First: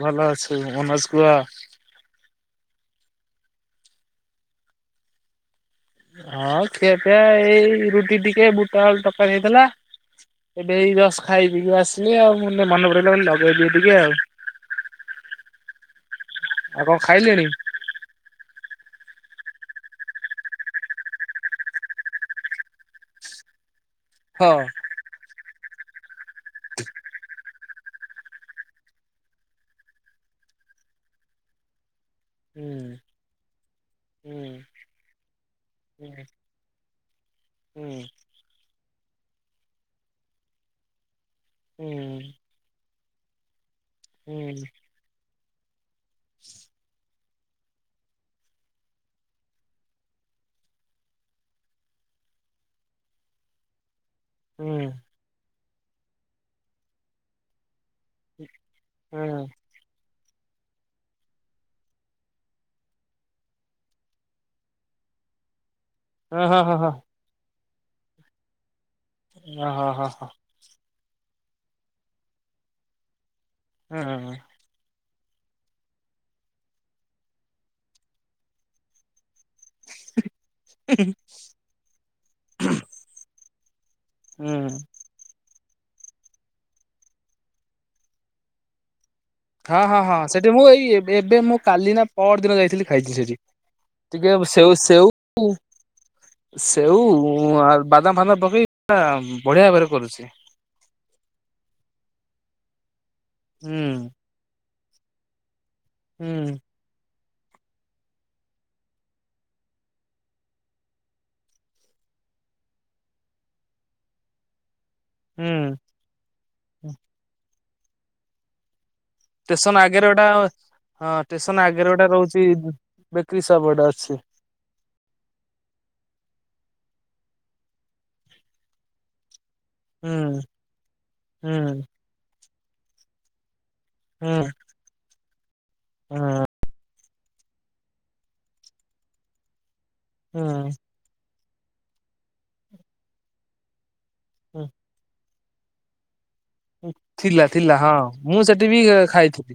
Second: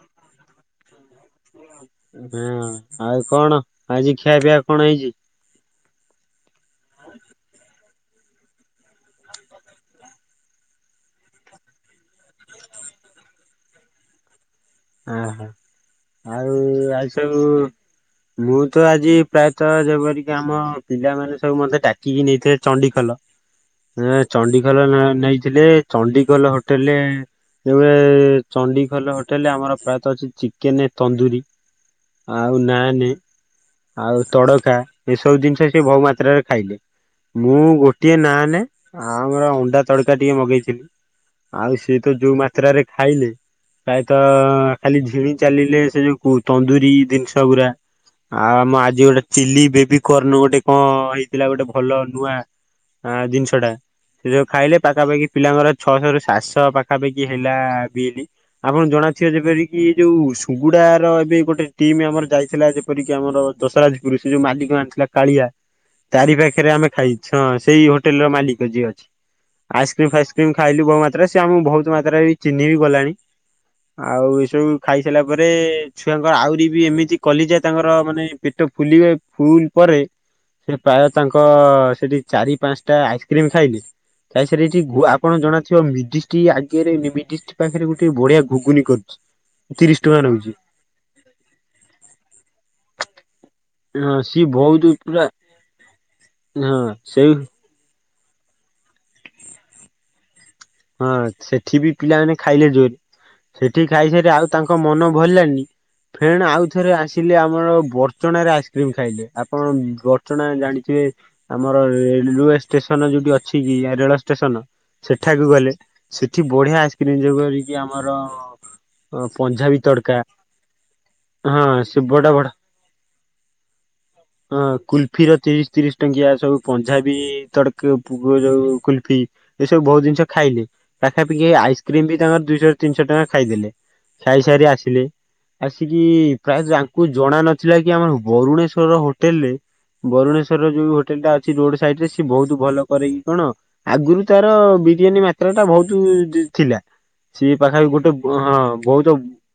ଭଲ ଅଛୁ ମନୋଜ କୁହ। ହଁ ଆଉ କଣ ଆଜି ଖିଆ ପିଆ କଣ ହେଇଛି? ହଁ ଖିଆ ପିଆ ଏଇ ରୁଟି ଟିକେ ବୁଟ ଆଳୁ ତରକାରୀ ହେଇଥିଲା। ଏବେ ଏଇ ଜସ୍ଟ ଖାଇ ପି ଆସିଲି ଆଉ ମୁଁନ ମନେ ପଡି ଗଲା ବୁଲି ଲଗେଇ ଦିଏ ଟିକେ ଆଉ। ଅହୋ ଆଉ କଣ ଆଜି ସବୁ ଖାଇଲେଣି? ବୁ ତ ଆଜି ପ୍ରାୟତଃ ଯେପରିକି ଆମ ପିଲାମାନେ ସବୁ ମତେ ଡାକିକି ନେଇଥିଲେ ଚଣ୍ଡି ଖୋଲ। ଏ ହଁ ଚଣ୍ଡିଖୋଲ ନନା ନେଇଥିଲେ। ଚଣ୍ଡିଖୋଲ ହୋଟେଲେ ଏବେ ଚଣ୍ଡିଖୋଲ ହୋଟେଲ ରେ ଆମର ପ୍ରାୟତ ଅଛି ଚିକେନ, ତନ୍ଦୁରୀ ଆଉ ହୁଁ ନାନେ ଆଉ ହୁଁ ତଡକା, ଏସବୁ ଜିନିଷ ସିଏ ବହୁ ହୁଁ ମାତ୍ରାରେ ଖାଇଲେ। ମୁଁ ହୁଁ ଗୋଟିଏ ନାନେ, ଆଉ ମର ଅଣ୍ଡା ତଡକା ଟିକେ ମଗେଇଥିଲି। ଆଉ ସିଏ ତ ହୁଁ। ଯୋଉ ମାତ୍ରାରେ ଖାଇଲେ, ପ୍ରାୟତ ହୁଁ ଖାଲି ଝିଣି ଚାଲିଲେ, ସେ ଯୋଉ ତନ୍ଦୁରୀ ଜିନିଷ ଗୁରା ଆଉ, ଆମ ଆଜି ଗୋଟେ ଚିଲି ବେବିକର୍ନ ଗୋଟେ କଣ ହେଇଥିଲା, ଗୋଟେ ଭଲ ନୂଆ ହଁ ଜିନିଷ ଟା। ସେ ଯୋଉୁ ଖାଇଲେ, ହୁଁ ପାଖା ପାଖି ପିଲାଙ୍କର, ଛଅଶହ ରୁ ସାତଶହ ପାଖାପାଖି ହେଲା ବିଲ୍। ଆପଣଙ୍କୁ ଜଣାଥିବ ହୁଁ ଯେପରି ଏଇ ଯୋଉ ସୁୁଗୁଡାର ଏବେ ଗୋଟେ ଟିମ୍ ଆମର ଯାଇଥିଲା, ଯେପରିକି ଆମର ଦଶରଜପୁରସେ ଯୋଉ ମାଲିକ ମ ଥିଲା କାଳିଆ, ତାରି ହଁ ହଁ ପାଖରେ ହଁ ଆମେ ହଁ। ଖାଇଛୁ, ହଁ ସେଇ ହୋଟେଲ ର ମାଲିକ ଯିଏ ଅଛି। ଓ ହୋ ହୋ ଆଇସ୍କ୍ରିମ, ହୋ ଫାଇସ୍କ୍ରିମ ଖାଇଲୁ ବହୁତ ମାତ୍ରାରେ ।ସେ ଆମକୁ ବହୁତ ମାତ୍ରାରେ ବି ଚିହିଁ ବି ଗଲାଣି। ହୁଁ। ଆଉ ଏସବୁ ଖାଇସାରିଲା ପରେ, ଛୁଆଙ୍କର ଆହୁରି ବି ଏମିତି କଲିଜା ତାଙ୍କର, ମାନେ ପେଟ ଫୁଲିବ ଫୁଲ ପରେ, ସେ ପ୍ରାୟ ତାଙ୍କ ସେଠି ଚାରି, ପାଞ୍ଚଟା ଆଇସ୍କ୍ରିମ ଖାଇଲେ ଖାଇସାରି ଏଠି ଘୁଆ ଆପଣ ଜଣା ସେ ବା ମିଡିଷ୍ଟ୍ରି ଆଗରେ, ନୁମି୍ଦିଷ୍ଟ ପାଖରେ ଗୋଟେ ବଢିଆ ଗୁଗୁନି କରୁଛି। ହଁ, ତିରିଶ ହଁ, ହଁ ଟଙ୍କା ।ସେଠି ନଉଛି ମୁଁ ଏଇ ଏବେ, ମୁଁ କାଲି ନା ପହର ଦିନ ଯାଇଥିଲି ଖାଇଛି ସେଠି। ହଁ ଟିକେ ସିଏ ସେଉ ବହୁତ ସେଉ ପୁରା ହଁ ।ସେଉ ସେଇ ଆ ବାଦାମ ଫାଦାମ ପକେଇ ପୁରା-ବଢିଆ ଭାବରେ କରୁଛି। ହଁ ସେଠି ବି ପିଲାମାନେ ଖାଇଲେ ଜୋରେ। ସେଠି ହୁଁ। ଖାଇସାରି ଆଉ ତାଙ୍କ ମନ ଭରିଲାଣିି ଫେଣ ହୁଁ ଆଉଥରେ ଆସି ଥିଲି, ଆମର ବଡଚଣାରେ ଆଇସିକ୍ରାଇମ ଖାଇଲେ। ଆପଣ ବଡ଼ଚଣା ଜାଣିିଥିବେ ଆମର ରେଲୱେ ଷ୍ଟେସନ ଯୋଉଠି ଅଛି, କି ରେଳ ଷ୍ଟେସନ। ସେଠାକୁ ଗଲେ, ହୁଁ ସେଠି ବଢିଆ ଆଇସ୍କ୍ରିମ ଯୋଉ କରିକି ଆମର ପଞ୍ଜାବୀ ଷ୍ଟେସନ ଆଗରେ, ତଡକା ଗୋଟା ହଁ, ଷ୍ଟେସନ ହଁ ଆଗରେ ସେ ଗୋଟା ବଡ ରହୁଛି। ବଡ ବେକରୀ ସପ୍ ଗୋଟେ ଅଛି ହଁ, କୁଲଫି ର ତିରିଶ, ତିରିଶ ଟଙ୍କିଆ ସବୁ ପହଞ୍ଚି ତଥାପି ବିି ତଡକ, ଯୋଉ କୁଲଫି ଏସବୁ ବହୁତ ଜିନିଷ ହୁଁ ଖାଇଲେ ।ପାଖା ପାଖି ହୁଁ ଆଇସ୍କ୍ରିମ୍ ବି ତାଙ୍କର ଦୁଇଶହ ତିନିଶହ ଟଙ୍କାର ଖାଇଦେଲେ। ହୁଁ ଖାଇ ସାରି ଆସିଲେ। ଆସିକି ହଁ ପ୍ରାୟ, ତାଙ୍କୁ ଜଣା ନଥିଲା କି, ଆମର ବରୁଣେଶ୍ଵର ହୋଟେଲ ରେ ବରୁଣେଶ୍ଵର ର ଯୋଉ ହୋଟେଲ ଟା ଅଛି, ରୋଡ ସାଇଡ ରେ, ସିଏ ବହୁତ ଭଲ କରେ କିି କଣ ଆଗରୁ ତାର ହୁଁ ବିରିୟାନୀ ମାତ୍ରା ଟା ବୋହୁତ୍ ଥିଲା ଥିଲା ।ସିଏ ଥିଲା ପାଖାପାଖି ଗୋଟେ, ମୁଁ ହଁ ସେଠି ବି ବହୁତ ଖାଇଥିଲି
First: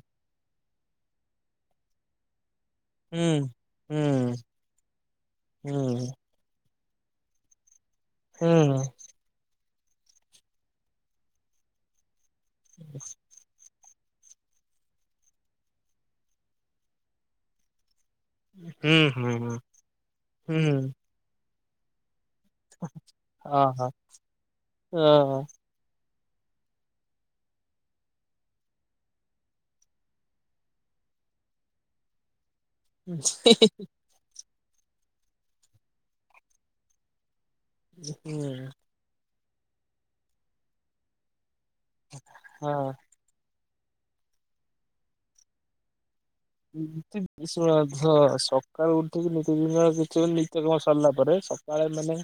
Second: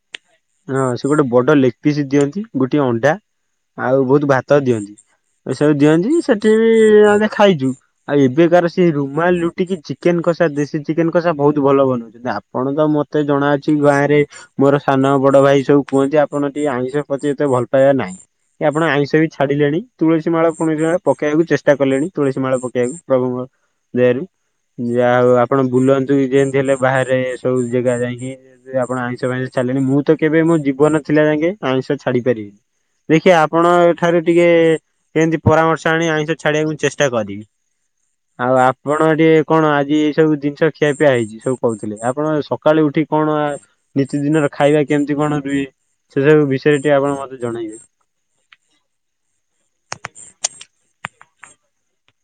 ହଁ ସେ ଗୋଟେ ବଡ ଲେଗ ପିସ୍ ଦିଅନ୍ତି। ଗୋଟିଏ ଅଣ୍ଡା, ହୁଁ ଆଉ ହୁଁ ବହୁତ ଭାତ ଦିଅନ୍ତି ।ଏସବୁ ଦିଅନ୍ତି ହୁଁ ସେଠି। ସେଇଠି ଆମେ ଖାଇଛୁ। ଆଉ ଏବେ ହୁଁ କାର ସେ ରୁମାଲ ରୁଟି କି ଚି ଚିକେନ କଷା, ଦେଶୀ ଚିକେନ କଷା, ବହୁତ ଭଲ ବନାଉଛନ୍ତି ।ଆପଣ ତ ମୋତେ ଜଣାଅ ଛି, ଗାଁ ରେ ମୋର ସାନ, ବଡ ଭାଇ ସବୁ କୁହନ୍ତି, ଆପଣ ଟିକେ ଆଇଁଷ ପ୍ରତି ଏତେ ଭଲ ପାଇବା ନାହିଁ। ଏ ଆପଣ ହୁଁ ଆଇଁଷ ବି ହୁଁ ଛାଡିଲେଣି ।ତୁଳସୀ ମାଳ, ହୁଁ ଫୁଳସି ମାଳ ପକେଇବାକୁ ଚେଷ୍ଟା କଲେଣି। ତୁଳସୀ ମାଳ ପକେଇବାକୁ, ପ୍ରଭୁଙ୍କ ଓହୋ ଦେହରୁ ଯାହା ହୋଉ ଓହୋ ଆପଣ ବୁଲ ନ୍ତୁ, ଯେମିତି ହେଲେ ବାହାରେ ଏ ସବୁ ଜାଗା ଯାଇକି ଆପଣ ଆଇଁଷ, ଫାଇଁସ ଛାଡିଲେଣି। ମୁଁ ତ କେବେ ମୋ ଜୀବନ ଥିଲା ଯାକେ, ଆମିଷ ଛାଡି ପାରିବିନି। ଦେଖିବେ ଆପଣ ଏ ଠାରୁ ଟିକେ, କେମତି ପରାମର୍ଶ ଆଣି ଆଇଁଷ ଛାଡିବାକୁ ଚେଷ୍ଟା କରିବି । ଆଉ ଆପଣ ଟିକେ କଣ? ଆଜି ଏଇ ସବୁ ଜିନିଷ ଖିଆପିଆ ହେଇଛି ସବୁ? କହୁଥିଲେ ଆପଣ ସକାଳେ ହଁ ଉଠି କଣ? ଦି, ନିତି ଦିନର ଖାଇବା କେମିତି କଣ ବି ଶଳା ତ, ସକାଳୁ ଉଠିକି ନିତି ଦିନର- ନିତ୍ୟକର୍ମ ସରିଲା ପରେ, ସକାଳେ ମାନେ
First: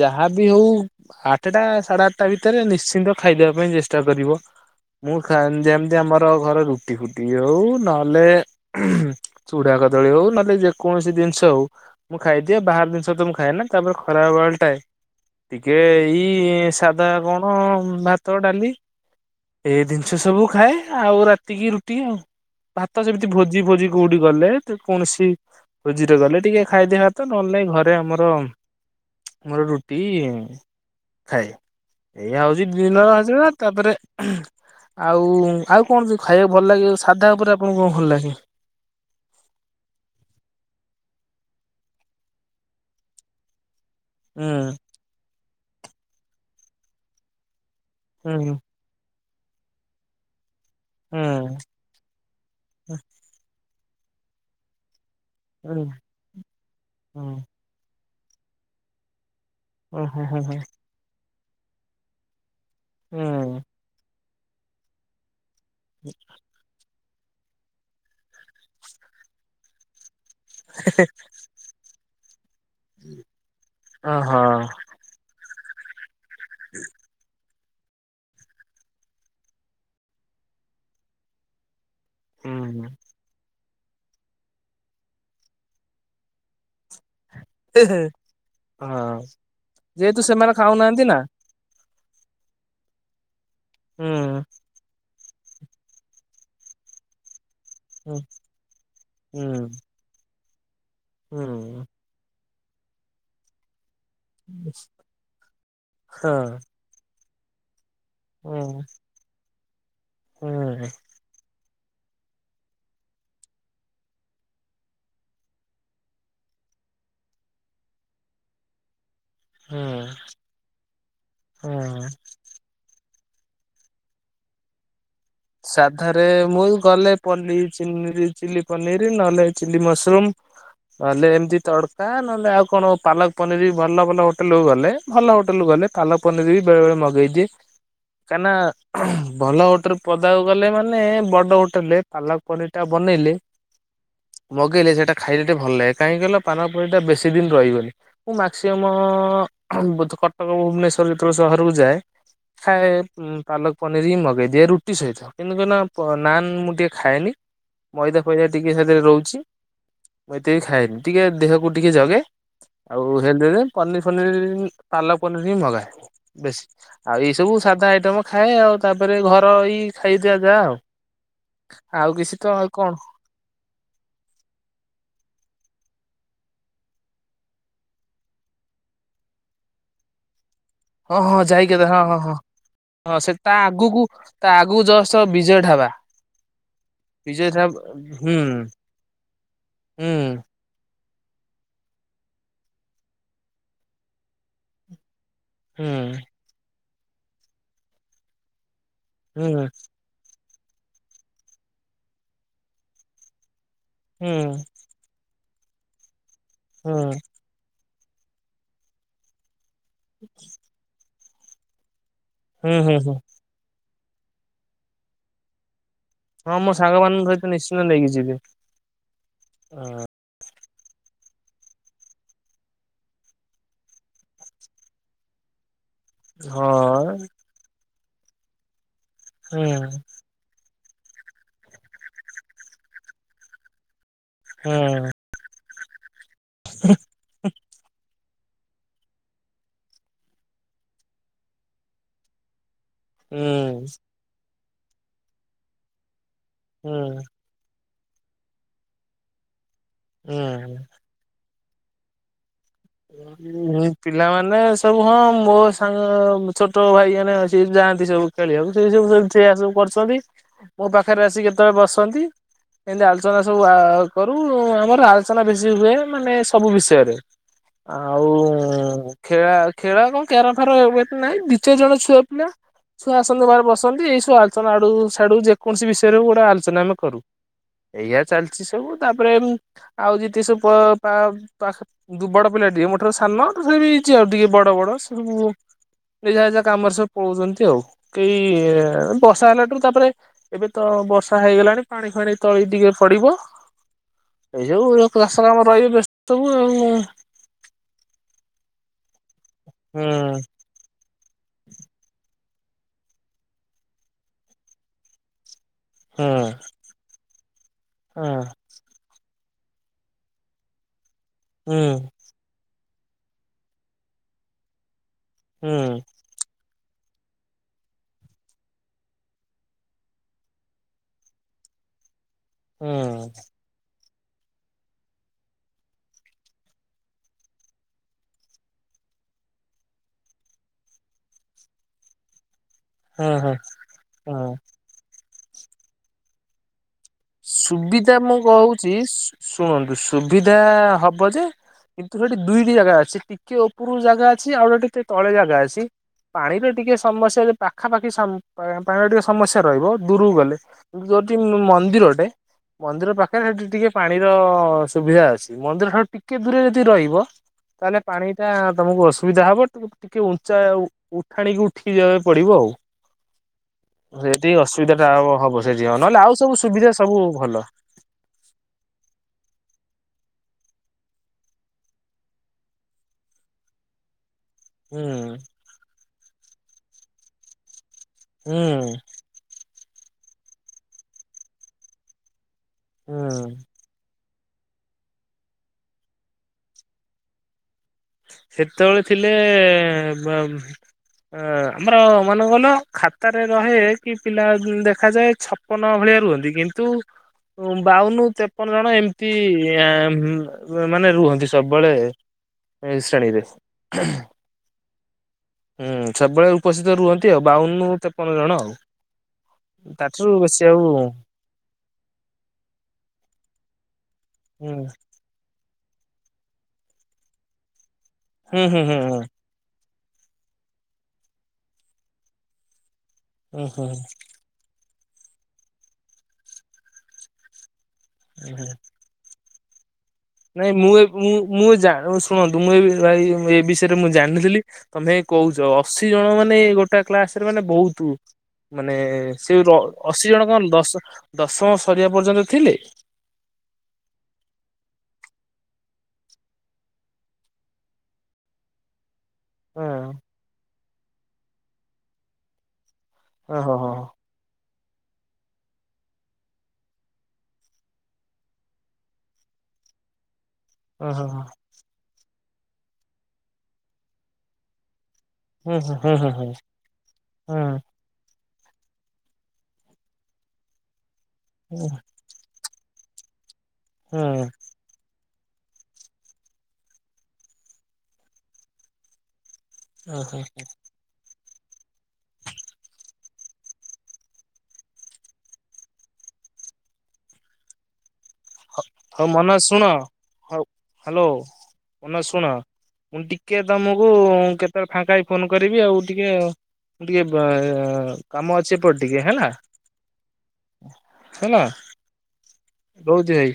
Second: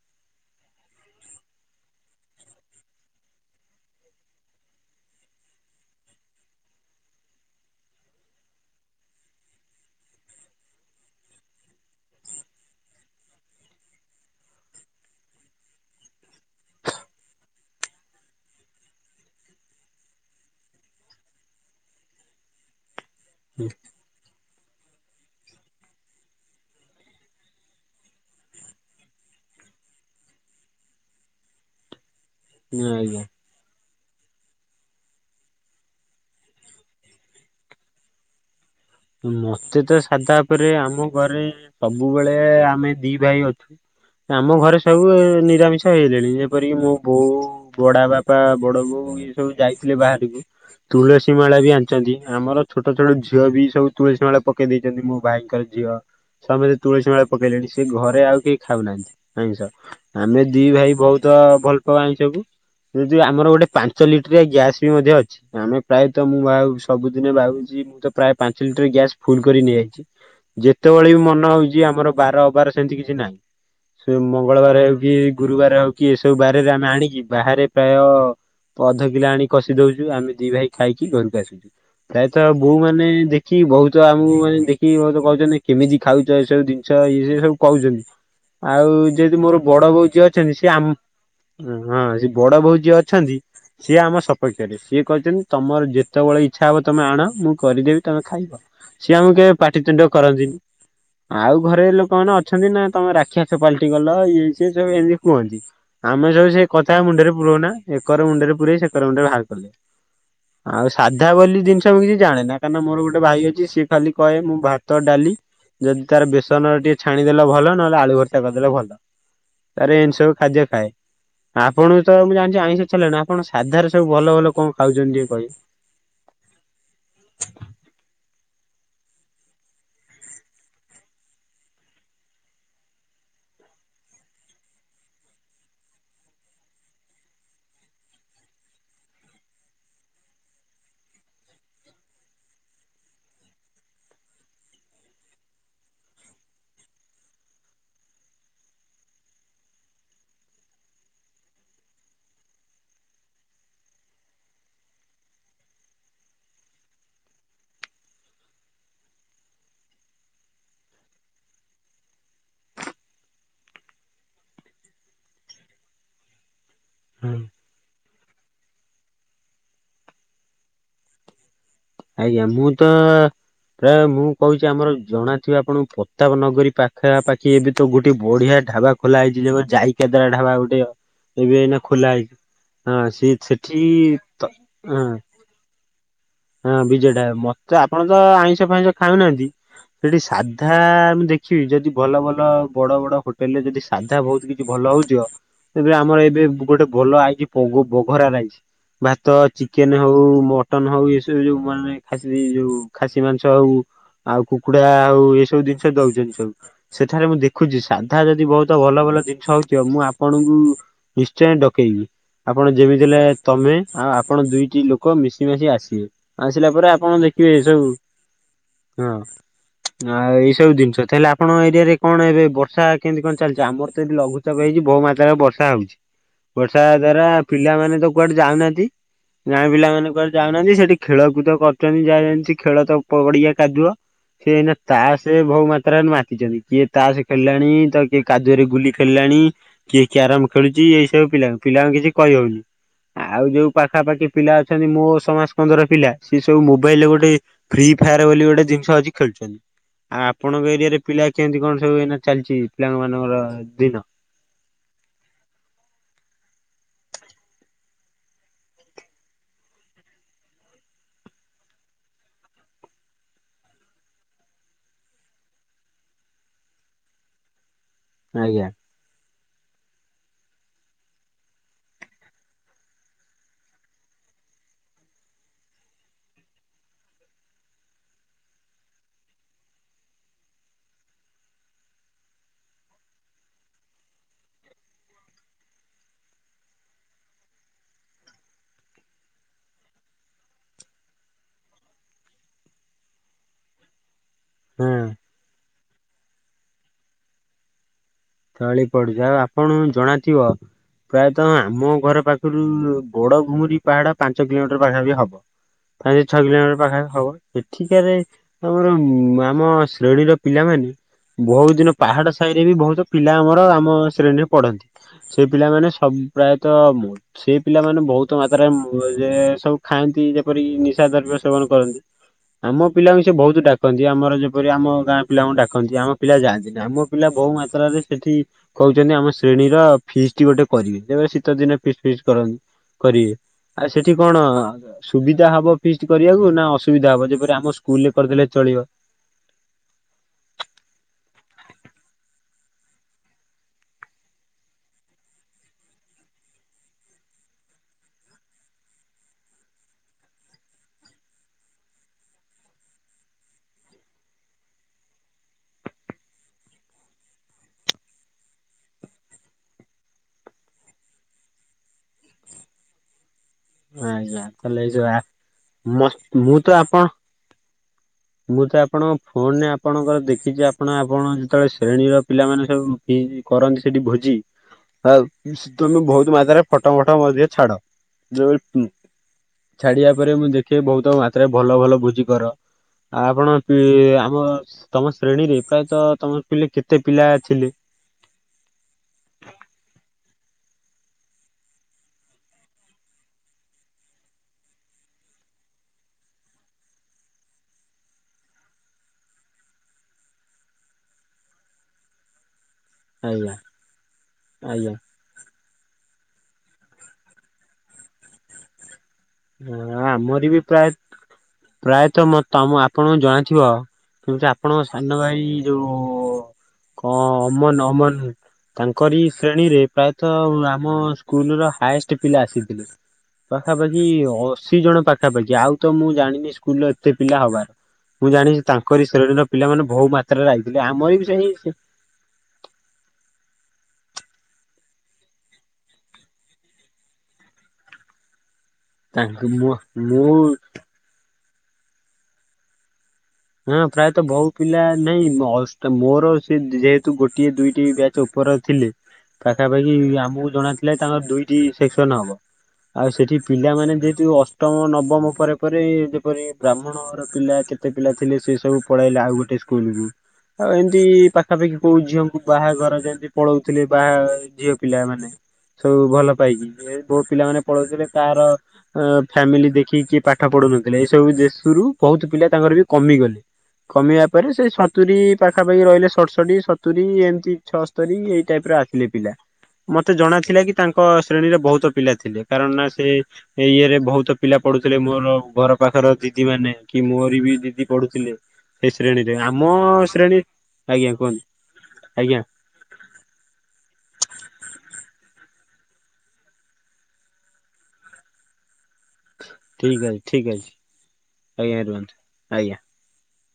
ଯାହାବି ହଉ ଆଠଟା ସାଢେ ଆଠଟା ଭିତରେ ନିଶ୍ଚିନ୍ତ ଖାଇଦବା ପାଇଁ ଚେଷ୍ଟା କରିବ ମୁଁ ଯେମିତି ଆମର ଘରେ ରୁଟି ଫୁଟି ହଉ ନହ ନଲେ ଚୁଢା କଦଳୀ ହଉ ନହେଲେ ଯେକୌଣସି ଜିନିଷ ହଉ ମୁଁ ଖାଇଦିଏ ବାହାର ଜିନିଷ ତ ମୁଁ ଖାଏନା ତାପରେ ଖରା ବେଳାଟାରେ ଟିକେ ଏଇ ସାଧା କଣ ଭାତ ଡାଲି ଏଇ ଜିନିଷ ସବୁ ଖାଏ ଆଉ ରାତିକି ରୁଟି ଆଉ ତ ଯେମିତି ଭୋଜି ଫୋଜି କୋଉଠି ଗଲେ କୌଣସି ଭୋଜିର ଗଲେ ଟିକେ ଖାଇଦିଏ ଭାତ ନହେଲେ ଘରେ ଆମର ମୋର ରୁଟି ଖାଏ ଏଇୟା ହଉଛି ଦିନର ଆଜ୍ଞା ଆସ ତାପରେ ଆଉ ଆଉ କଣ ସ ଖାଇବାକୁ ଭଲ ଲାଗେ, ସାଧା ଉପରେ ଆପଣଙ୍କୁ କଣ ଭଲ ଲାଗେ? ମତେ ତ ସାଧା ଉପରେ ଆମ ଘରେ ସବୁବେଳେ ଆମେ ଦି ଭାଇ ଅଛୁ ହୁଁ ଆମ ଘରେ ସବୁ ନିରାମିଷ ହେଇଲେଣି ଯେପରିକି ମୋ ବୋଉ ବଡ଼ା ବାପା ହୁଁ ବଡ ବୋଉ ଏ ସବୁ ଯାଇଥିଲେ ବାହାରକୁ ହୁଁ ତୁଳସୀ ମାଳା ବି ଆଣିଛନ୍ତି ଆମର ଛୋଟ ଛୋଟ ଝିଅ ବି ସବୁ ତୁଳସୀ ମାଳା ପକେଇ ଦେଇଛନ୍ତି ମୁଁ ଭାଇଙ୍କର ହୁଁ। ଝିଅ ସମସ୍ତେ ତୁଳସୀ ମାଳ ପକେଇଲେଣି ସି ଘରେ ଆଉ କେହି ଖାଉନାହାନ୍ତି ଆଇଁଷ ଓ ହୋ ହୋ ଆମେ ହୋ ଦି ଭାଇ ବହୁତ ଭଲ ପାଉ ଆଇଁଷକୁ ଯୁ ଆମର ହୁଁ ଗୋଟେ ପାଞ୍ଚ ଲିଟର ଗ୍ୟାସ୍ ବି ମଧ୍ୟ ଅଛି ଆମେ ପ୍ରାୟତ ମୁଁ ଭ ସବୁଦିନେ ଭାବୁଛି ମୁଁ ତ ପ୍ରାୟ ପାଞ୍ଚ ସିଲଣ୍ଡରରେ ଗ୍ୟାସ୍ ଫୁଲ କରି ନେଇଆଇଛି। ଯେତେବେଳେ ବି ମନ ହଉଛି ଆମର ବାର ଅବାର ସେମିତି କିଛି ନାହିଁ ସେ ଓହୋ ମଙ୍ଗଳବାର ହେଉ କି ଗୁରୁବାର ହେଉ କି ଏସବୁ ବାରରେ ଆମେ ଆଣିକି ବାହାରେ ପ୍ରାୟ ଅଧ କିଲୋ ଆଣି କଷି ଦଉଛୁ ଆମେ ଦି ଭାଇ ଖାଇକି ଘରକୁ ଆସୁଛୁ ପ୍ରାୟତ ବୋଉ ହୁଁ। ମାନେ ଦେଖ ଦେଖି ବହୁତ ଆମକୁ ମାନେ ଦେଖି ବହୁତ କହୁଛ କେମିତି ଖାଉଛ ଏସବୁ ଜିନିଷ ଇଏ ସିଏ ସବୁ କହୁଛନ୍ତି ଆଉ ହଁ ଯେହେତୁ ମୋର ବଡ ବୋଉ ଯେହେତୁ ଯିଏ ସେମାନେ ଅଛନ୍ତି ସିଏ ଆମ ଖାଉନାହାନ୍ତି ନା ହଁ ସେ ବଡ଼ ବୋଉ ଯିଏ ଅଛନ୍ତି ସିଏ ଆମ ହୁଁ ସପକ୍ଷରେ ସିଏ କହିଛନ୍ତି ତମର ଯେତେବେଳେ ଇଚ୍ଛା ହବ ତମେ ଆଣ ମୁଁ କରିଦବ ହୁଁ ତମେ ଖାଇବ ସିଏ ଆମକୁ କେବେ ହୁଁ। ପାଟିତୁଣ୍ଡ କରନ୍ତିନି ଆଉ ଘରେ ହୁଁ ଲୋକମାନେ ଅ ଅଛନ୍ତି ନା ତମେ ରାକ୍ଷାସ ପାଲଟି ଗଲ ଇଏ ସଏ ସବୁ ଏମିତି କୁହନ୍ତି ଆମେ ଯଦି ହଁ ସେ କଥା ମୁଣ୍ଡରେ ରହୁ ନା ଏକର ମୁଣ୍ଡରେ ହୁଁ ପୁର ଏକର ମୁଣ୍ଡ ରେ ବାହାର କରିଦେ ହୁଁ ଆଉ ସାଧା ବୋଲି ଜିନିଷ କିଛି ଜାଣେ କାହିଁକନା ମୋର ଗୋଟେ ଭାଇ ଅଛି ସିଏ ଖାଲି କହେ ମୁଁ ଭାତ ଡାଲି ଯଦି ତାର ବେସନ ଟିକେ ଛାଣିଦେଲେ ଭଲ ନହେଲେ ଆଳୁ ଭର୍ତ୍ତା କରିଦେଲେ ଭଲ ହୁଁ ଆରେ ଏମିତି ସବୁ ଖାଦ୍ୟ ଖାଏ ଆପଣ ତ ହୁଁ। ମୁଁ ଜାଣିଛି ଆଇଁଷ ଛା କପଣ ସାଧାରେ ସବୁ ଭଲ ଭଲ କଣ ଖାଉଛନ୍ତି? କହିବେ? ସାଧରେ ମୁଁ ଗଲେ ପଲି ଚି ଚିଲ୍ଲଲି ପନୀର୍ ନହେଲେ ଚିଲ୍ଲଲି ମଶ୍ରୁମ୍ ନହେଲେ ଏମିତି ତଡକା ନହେଲେ ଆଉ କଣ ପାଲକ ପନିର ଭଲ ଭଲ ହୋଟେଲ କୁ ଗଲେ ଭଲ ହୋଟେଲୁ ଗଲେ ପାଲକ୍ ପନିର ବି ବେଳେ ବଳେ ମଗେଇଦିଏ କାହିଁକି ନା ଭଲ ହୋଟ ପଦାକୁ ଗଲେ ମାନେ ବଡ ହୋଟେଲରେ ପାଲାକ୍ ପନି ଟା ବନେଇଲେ ମଗେଇଲେ ସେଇଟା ଖାଇଲେ ଟେ ଭଲ ଲାଗେ କାହିଁକିନା ପାଲକ ପନିରଟା ବେଶୀ ଦିନ ରହଗନି ମୁଁ ମାକ୍ସିମମ୍ ବହୁ କଟକ ଭୁବନେଶ୍ୱର ଯେତେବେଳେ ସହରକୁ ଯାଏ। ଖାଇଏ ପାଲକ ପନିର ହଇ ମଗେଇ ଦିଏ ରୁଟି ଟି ସହିତ କିନ୍ତୁ କ ନାନ ମୁଁ ଟିକେ ଖାଏନି ମଇଦା ଫଇଦା ଟିକେ ସେଥିରେ ରହୁଛି ମୁଇ ଏତେ ବି ଖାଏନି ଟିକେ ଦେହକୁ ଟିକେ ଜଗେ ଆଉ ହେ ପନିର ଫନିର ପାଲକ ପନିର ହିଁ ମଗାଏ ବେଶୀ ଆଉ ଏଇ ସବୁ ସାଧା ଆଇଟମ ଖାଏ ଆଉ ତାପରେ ଘର ଏଇ ଖାଇ ଦିଆଯା ଆଉ ଆଉ କିଛି ଆଜ୍ଞା ମୁଁ ଆଉ ତ କଣ ପ୍ରାୟ ମୁଁ କହୁଛି ଆମର ଜଣା ଥିବା ଆପଣଙ୍କ ପତାପ ନଗରୀ ପାଖାପାଖି ଏବେ ତ ଗୋଟେ ବଢିଆ ଢାବା ଖୋଲା ହେଇଛି ଯେ ଯାଇକଦରା ଢ଼ାବା ଗୋଟେ ହଁ ହଁ ଏବେ ଯାଇ ଏଇନା କେବେ ହଁ ଖୋଲା ହଁ ହେଇଛି ହଁ ହଁ ସେ ତା ସେଠି ଆଗକୁ ତା ଆଗକୁ ହ। ଜଷ୍ଟ ବିଜୟ ଢାବା ହଁ ବିଜେଟା ବିଜୟ ମତେ ଢାବା ଆପଣ ତ ହୁଁ ଆଇଁଷ ଫାଇଁଷ ଖାଉନାହାନ୍ତି ହୁଁ ସେଠି ସାଧା ଆ ମୁ ଦେଖିବି ଯଦି ଭଲ ଭଲ ବଡ଼ ବଡ଼ ହୋଟେଲ ରେ ଯଦି ସାଧା ବହୁତ କିଛି ଭଲ ହଉଥିବ। ଏବେ ହୁଁ ଆମର ଏବେ ଗୋଟେ ଭଲ ଆଇଛି ପଘ ବଘରା ରାଇସ। ଭାତ ହୁଁ ହୁଁ ଚିକେନ ହଉ ମଟନ ହଉ ଏସ ଯୋଉ ମାନେ ଖା ଯୋଉ ଖାସି ମାଂସ ହଉ ହୁଁ ଆଉ କୁକୁଡା ହଉ ଏ ସବୁ ସବୁ ଜିନିଷ ଦଉଛନ୍ତି ସବୁ ହୁଁ ସେଠାରେ ମୁଁ ଦେଖୁଛି ସାଧା ଯଦି ବହୁତ ଭଲ ଭଲ ଜିନିଷ ହଉ ମୁଁ ଆପଣଙ୍କୁ ନିଶ୍ଚୟ ଡକେଇବି ଆପଣ ହୁଁ ଯେମିତି ହୁଁ ହେଲେ ତମେ ଆଉ ଆପଣ ଦୁଇଟି ଲୋକ ମିଶି ମାଶି ଆସିବେ। ହଁ ଆସିଲା ମୋ ପରେ ସାଙ୍ଗ ଆପଣ ମାନଙ୍କ ସହିତ ଦେଖିବେ ଏ ନିଶ୍ଚିନ୍ତ ସବୁ ନେଇକି ଯିବି। ହଁ ହଁ ଆଉ ଏ ସବୁ ଜିନିଷ ତାହେଲେ ଆପଣ ଏରିଆରେ କଣ ଏବେ ବର୍ଷା କେମିତି କଣ ଚାଲିଛି ଆମର ତ ଏଦି ଲଘୁଚପ ହେଇଛି ବହୁ ମାତ୍ରାରେ ବର୍ଷା ହେଉଛି। ବର୍ଷା ହଁ ଦ୍ଵାରା ପିଲାମାନୋନେ ତ କୁଆଡେ ଯାଉନାହାନ୍ତି ହୁଁ ଗାଁ ପିଲାମାନୋନେ କୁଆଡେ ଯାଉନାହାନ୍ତି ସେଠି ଖେଳକୁଦ କରୁଛନ୍ତି ଯାହା ଜେତି ଖେଳ ତ ପଡିଆ କାଦୁଅ ସେନା ତା ହୁଁ ସେ ବହୁ ମା ମାତ୍ରାରେ ମାତିଛନ୍ତି କିଏ ତାସ ଖେଳିଲାଣି ତ କିଏ କାଦୁଅରେ ଗୁଲି ଖେଳିଲାଣି କିଏ କ୍ୟାରମ ଖେଳୁଛି ଏଇସବୁ ପିଲା ପିଲାଙ୍କୁ କିଛି କହିହଉନି। ଆଉ ଯୋଉ ହୁଁ ପାଖାପାଖି ପିଲା ଅଛନ୍ତି ମୋ ସମାସ କାନ୍ଦର ପିଲା ସି ସବୁ ମୋବାଇଲରେ ହୁଁ ଗୋଟେ ଫ୍ରି ଫାୟାର ବୋଲି ଗୋଟେ ଜିନିଷ ଅଛି ଖେଳୁଛନ୍ତି ଆଉ ଆପଣଙ୍କ ହୁଁ। ଏରିଆରେ ପିଲା କେମିତି କଣ ସବୁ ଏନା ଚାଲିଛି? ପିଲା ମାନଙ୍କର ଦିନ? ପିଲାମାନେ ସବୁ ହଁ ମୋ ସାଙ୍ଗ ଛୋଟ ଭାଇ ମାନେ ଅ ସ ଯାଆନ୍ତି ସବୁ ଖେଳିବାକୁ ସେ ସବୁ ସ ସେଇଆ ସବୁ କରଛନ୍ତି। ମୋ ପାଖରେ ଆସିିକ କେତେବେଳେ ବସନ୍ତି। ଏମିତି ଆଲୋଚନା ସବୁ କରୁ ଆମର ଆଲୋଚନା ବେଶୀ ହୁଏ ମାନେ ସବୁ ବିଷୟରେ। ଆଉ ଆଜ୍ଞା। ଖେଳା ଖେଳା କଣ କ୍ୟାର ଫାର ହେ ନାଇଁ ଦିଇ ଚାରି ଜଣ ଛୁଆ ପିଲା। ଛୁ ଆସନ୍ତୁ ବରେ ବସନ୍ତି ଏଇସବୁ ଆଲୋଚନା ଆଡୁଛଡୁ ଯେକୌଣସି ବିଷୟରେ ହ ଗୋଟେ ଆଲୋଚନା ଆମେ କରୁ। ଏଇଆ ଚାଲିଛି ସବୁ ତାପରେ ଆଉ ଯେତି ସବୁ ପାଖ ଦୁବଡ ପିଲା ଟିକେ ମୋ ର ସାନ ବି ହେଇଛି ଆଉ ଟିକେ ବଡ ବଡ ସେ ସବୁ ଏ ଯା ଯା କାମରେ ସବୁ ପଳଉଛନ୍ତି ଆଉ କେଇ ବର୍ଷା ହେଲାଠୁ ତାପରେ ଏବେ ତ କଣ ବର୍ଷା ହେଇଗଲାଣି ପାଣି ଫୁଣି ତଳି ଟିକେ ପଡିବ। ଏଇ ହଁ ସବୁ ଚାଷ କାମ ରହିବେ ବ୍ୟସ୍ତ ସବୁ। ତଳି ପଡୁଛି ଆଉ ଆପଣ ହୁଁ ଜଣାଥିବ। ପ୍ରାୟତଃ ଆମ ଘର ପାଖରୁ ବୋଡ ଘୁମିରି ପାହାଡ ପାଞ୍ଚ କିଲୋମିଟର ପାଖାପି ହବ। ପାଞ୍ଚ ହୁଁ ଛଅ କିଲୋମିଟର ପାଖା ହବ ଏଠିକ ସେ ହୁଁ ଆମର ମା ଆମ ଶ୍ରେଣୀର ପିଲାମାନେେ ବହୁତ ହୁଁ ଦିନ ପାହାଡ ସାହି ରେ ବି ବହୁତ। ପିଲା ଆମର ଆମ ଶ୍ରେଣୀରେ ପଢ଼ନ୍ତି ସେ ହୁଁ ପିଲାମାନେ ସବୁ ପ୍ରାୟ ତ ସେ ପିଲାମାନୋନ ବହୁତ ମାତ୍ରାରେ ଯେ ସବୁ ଖାଆନ୍ତି ଯେପରିକି ନିଶା ଦ୍ରବ୍ୟ ସେବନ କରନ୍ତି ଆମ ହୁଁ ପିଲାଙ୍କୁ ସେ ବହୁତ ଡାକନ୍ତି। ଯିଏ ଆମର ଯେପରି ଆମ ଗାଁ ପିଲାଙ୍କୁ ଡାକନ୍ତି ଆମ ପିଲା ଯାଆନ୍ତି ନା ଆମ ପିଲା ବହୁ ମାତ୍ରାରେ ସେଠି କହୁଛନ୍ତି ଆମ ଶ୍ରେଣୀର ଫିସ୍ ଟି ଗୋଟେ କରିବେ ଯେବେ ଶୀତ ଦିନେ ଫିସ୍ ଫିସ୍ କରନ୍ତି। ହୁଁ କରିବେ ହୁଁ ଆଉ ସେଠି କଣ ହୁଁ। ସୁବିଧା ହବ ପି କରିବାକୁ ନା ଅସ ସୁବିଧା ମୁଁ କହୁଛି ଶୁଣନ୍ତୁ ସୁବିଧା ହବ ଯେ କିନ୍ତୁ ସେଠି ଦୁଇଟି ଜାଗା ଅଛି ଟିକେ ଉପର ଜାଗା ଅଛି ଆଉ ଟିକେ ତଳେ ଜାଗା ଅଛି। ପାଣିର ଟିକେ ସମସଯ ପାଖାପାଖି ପାଣିର ଟିକେ ସମସ୍ୟା ରହିବ ଦୂରକୁ ଗଲେ କିନ୍ତ ଗ ମନ୍ଦିରଟେ। ମନ୍ଦିର ପାଖରେ ସେଠି ଟିକେ ପାଣିର ସୁବିଧା ଅଛି ମନ୍ଦିର ଠାରୁ ଟିକେ ଦୂରେ ଯଦି ରହିବ ତାହେଲେ ପାଣି ଟା ତମକୁ ଅସୁବିଧା ହବ ଟିକେ ଉଞ୍ଚା ଉଠାଣିକି ଉଠିକି ଯିବାକୁ ପଡିବ। ହଉ। ଆଜ୍ଞା ତାଲେ ଏ ହବ ସେଠି ଯ ନହେଲେ ଆଉ ସବୁ ମୁଁ ତ ସୁବିଧା ଆପଣ ସବୁ ଭଲ ମୁଁ ତ ଆପଣଙ୍କ ଫୋନରେ ଆପଣଙ୍କର ଦେଖିଛି ଆପଣ ଆପଣ ଯେତେବେଳେ ଶ୍ରେଣୀର ପିଲାମାନେ ସବୁି କରନ୍ତି ସେଠି ଭୋଜି। ଆ ହୁଁ। ତମେ ବହୁତ ମାତ୍ରାରେ ଫଟ ମଟ ମଧ୍ୟ ଛାଡ। ଯେ ହୁଁ ଛାଡିବା ପରେ ମୁଁ ଦେଖେ ବହୁତ ମାତ୍ରାରେ ଭଲ ଭଲ ଭୋଜି କର ହୁଁ ଆପଣ ତ ତମ ଶ୍ରେଣୀରେ ପ୍ରାୟତଃ ତମ ପିଲେ କେତେ ପିଲା ଥିଲେ? ସେତେବେଳେ ଥିଲେ ଅ ଆମର ମନେ ଗଲ ଖାତାରେ ରହେ କି ପିଲା ଦେଖାଯାଏ ଛପନ ଭଳି ରୁହନ୍ତି କିନ୍ତୁ ବାଉନ ତେପନ ଜଣ ଏମିତି ମାନେ ରୁହନ୍ତି ସବୁବେଳେ ହ ମିଶ୍ରଣରେ ଆଜ୍ଞା ହୁଁ। ଆଜ୍ଞା ସବୁବେଳେ ଉପସ୍ଥିତ ରୁହନ୍ତି ଆଉ ବାଉନ ତେପନ ଜଣ ଆଉ। ହ ତାଠାରୁ ଆମର ବି ବେଶୀ ଆଉ ପ୍ରାୟ ପ୍ରାୟତଃ ମ ତମ ଆପଣଙ୍କୁ ଜଣାଥିବ ହୁଁ ଆପଣଙ୍କ ସାନ ଭାଇ ଯୋଉ କ ଅମନ ଅମନ ହ ହୁଁ ହୁଁ ହୁଁ ତାଙ୍କର ଇ ଶ୍ରେଣୀରେ ପ୍ରାୟତ ତ ଆମ ସ୍କୁଲର ହାଇଏଷ୍ଟ ପିଲା ଆସିଥିଲେ ହୁଁ ହୁଁ ହ। ଅଶି ଜଣ ପାଖାପାଖି ଆଉ ତ ମୁଁ ଜାଣିନି ସ୍କୁଲର ଏତେ ପିଲା ହବାର ମୁଁ ହୁଁ ଜାଣିଛି ତାଙ୍କରି ଶରୀରୀର ପିଲାମାନେ ବହୁ ମ ନାଇଁ ମୁଁ ମୁ ମୁଁ ଶୁଣନ୍ତୁ ମୁଁ ଏ ଭାଇ ଏ ବିଷୟରେ ମୁଁ ଜାଣିଥିଲି ତମେ କହୁଛ ଅଶୀ ଜଣ ମାନେ ଗୋଟା କ୍ଲାସ ରେ ମାନେ ବହୁତ ମାନେ ତାଙ୍କ ସେ ମୁଁ ଅଶୀ ମୁଁ ଜଣ କଣ ଦଶ ଦଶ ସରିବା ପର୍ଯ୍ୟନ୍ତ ଥିଲେ ହଁ ପ୍ରାୟତଃ ବହୁ ପିଲା ନହିଁ ମୋର ସେ ଯେହେତୁ ଗୋଟିଏ ଦୁଇଟି ବ୍ୟାଚ ଉପରେ ଥିଲି ହଁ ପାଖାପାଖି ଆମକୁ ଜଣାଥିଲେ ତାଙ୍କର ଦୁଇଟି ସେକ୍ସନ ହବ ଆଉ ସେଠି ଓହୋ ହୋ ପିଲାମାନେ ଯେହେତୁ ଅ ଅଷ୍ଟମ ନବମ ପରେ ପରେ ଯେପରି ବ୍ରାହ୍ମଣର ପିଲା କେତେ ପିଲା ଥିଲେ ସେ ସବୁ ପଳେଇଲେ ଆଉ ଗୋଟେ ସ୍କୁଲକୁୁ ଆଉ ଏମିତି ଓ ହୋ ହୋ। ପାଖାପାଖି କହୁଝିଅ ବାହାଘର ଯେମତି ପଳଉଥିଲେ ବାହା ଝିଅ ପିଲା ମାନେ ହୁଁ ସବୁ ହୁଁ ଭଲ ହୁଁ ହୁଁ ପାଇକି ଏ ବୋଉ ପିଲାମାନେ ହୁଁ ପଳଉଥିଲେ ତାର ଅ ଫ୍ୟାମିଲି ଦେଖିକି କିଏ ପାଠ ପଢୁନଥିଲେ ଏଇ ସବୁ ଦେଶରୁୁ ହୁଁ ବହୁତ ପିଲା ତାଙ୍କର ବି କମିଗଲେ କମିବା ହୁଁ ପରେ ସେ ସତୁରୀ ପାଖାପାଖି ରହିଲେ ସଷଠି ସତୁୁରରି ଏମିତି ଛଅସ୍ତରୀ ଏଇ ଟାଇପ ର ଆଖିଲେ ପିଲା ମତେ ଜଣା ଓହୋ ଥିଲା କି ତାଙ୍କ ଶ୍ରେଣୀରେ ବହୁତ ପିଲା ଥିଲେ କାରଣ ନା ସେ ଇଏରେ ବହୁତ ପିଲା ପଢୁଥିଲେ ମୋର ଘର ପାଖର ଦିଦି ମାନେ କି ମୋର ବି ଦିଦି ପଢୁଥିଲେ ସେ ହଉ ଶ୍ରେଣୀରେ ମନ ଆମ ଶୁଣ ଶ୍ରେଣୀ ଆଜ୍ଞା ହ୍ୟାଲୋ! କୁହନ୍ତୁ କନ ଆଜ୍ଞା ଶୁଣ ମୁଣି ଟିକେ ତମକୁ କେତେବେଳେ ଫାଙ୍କା ଫୋନ କରିବି ଆଉ ଟିକେ ଟିକେ କାମ ଅଛେ ଉପ ଟିକେ ହେଲା ଠିକ ଅଛି ଠିକ ଅଛି ହେଲା ଆଜ୍ଞା ରୁହନ୍ତୁ ଆଜ୍ଞା। ଯାଇ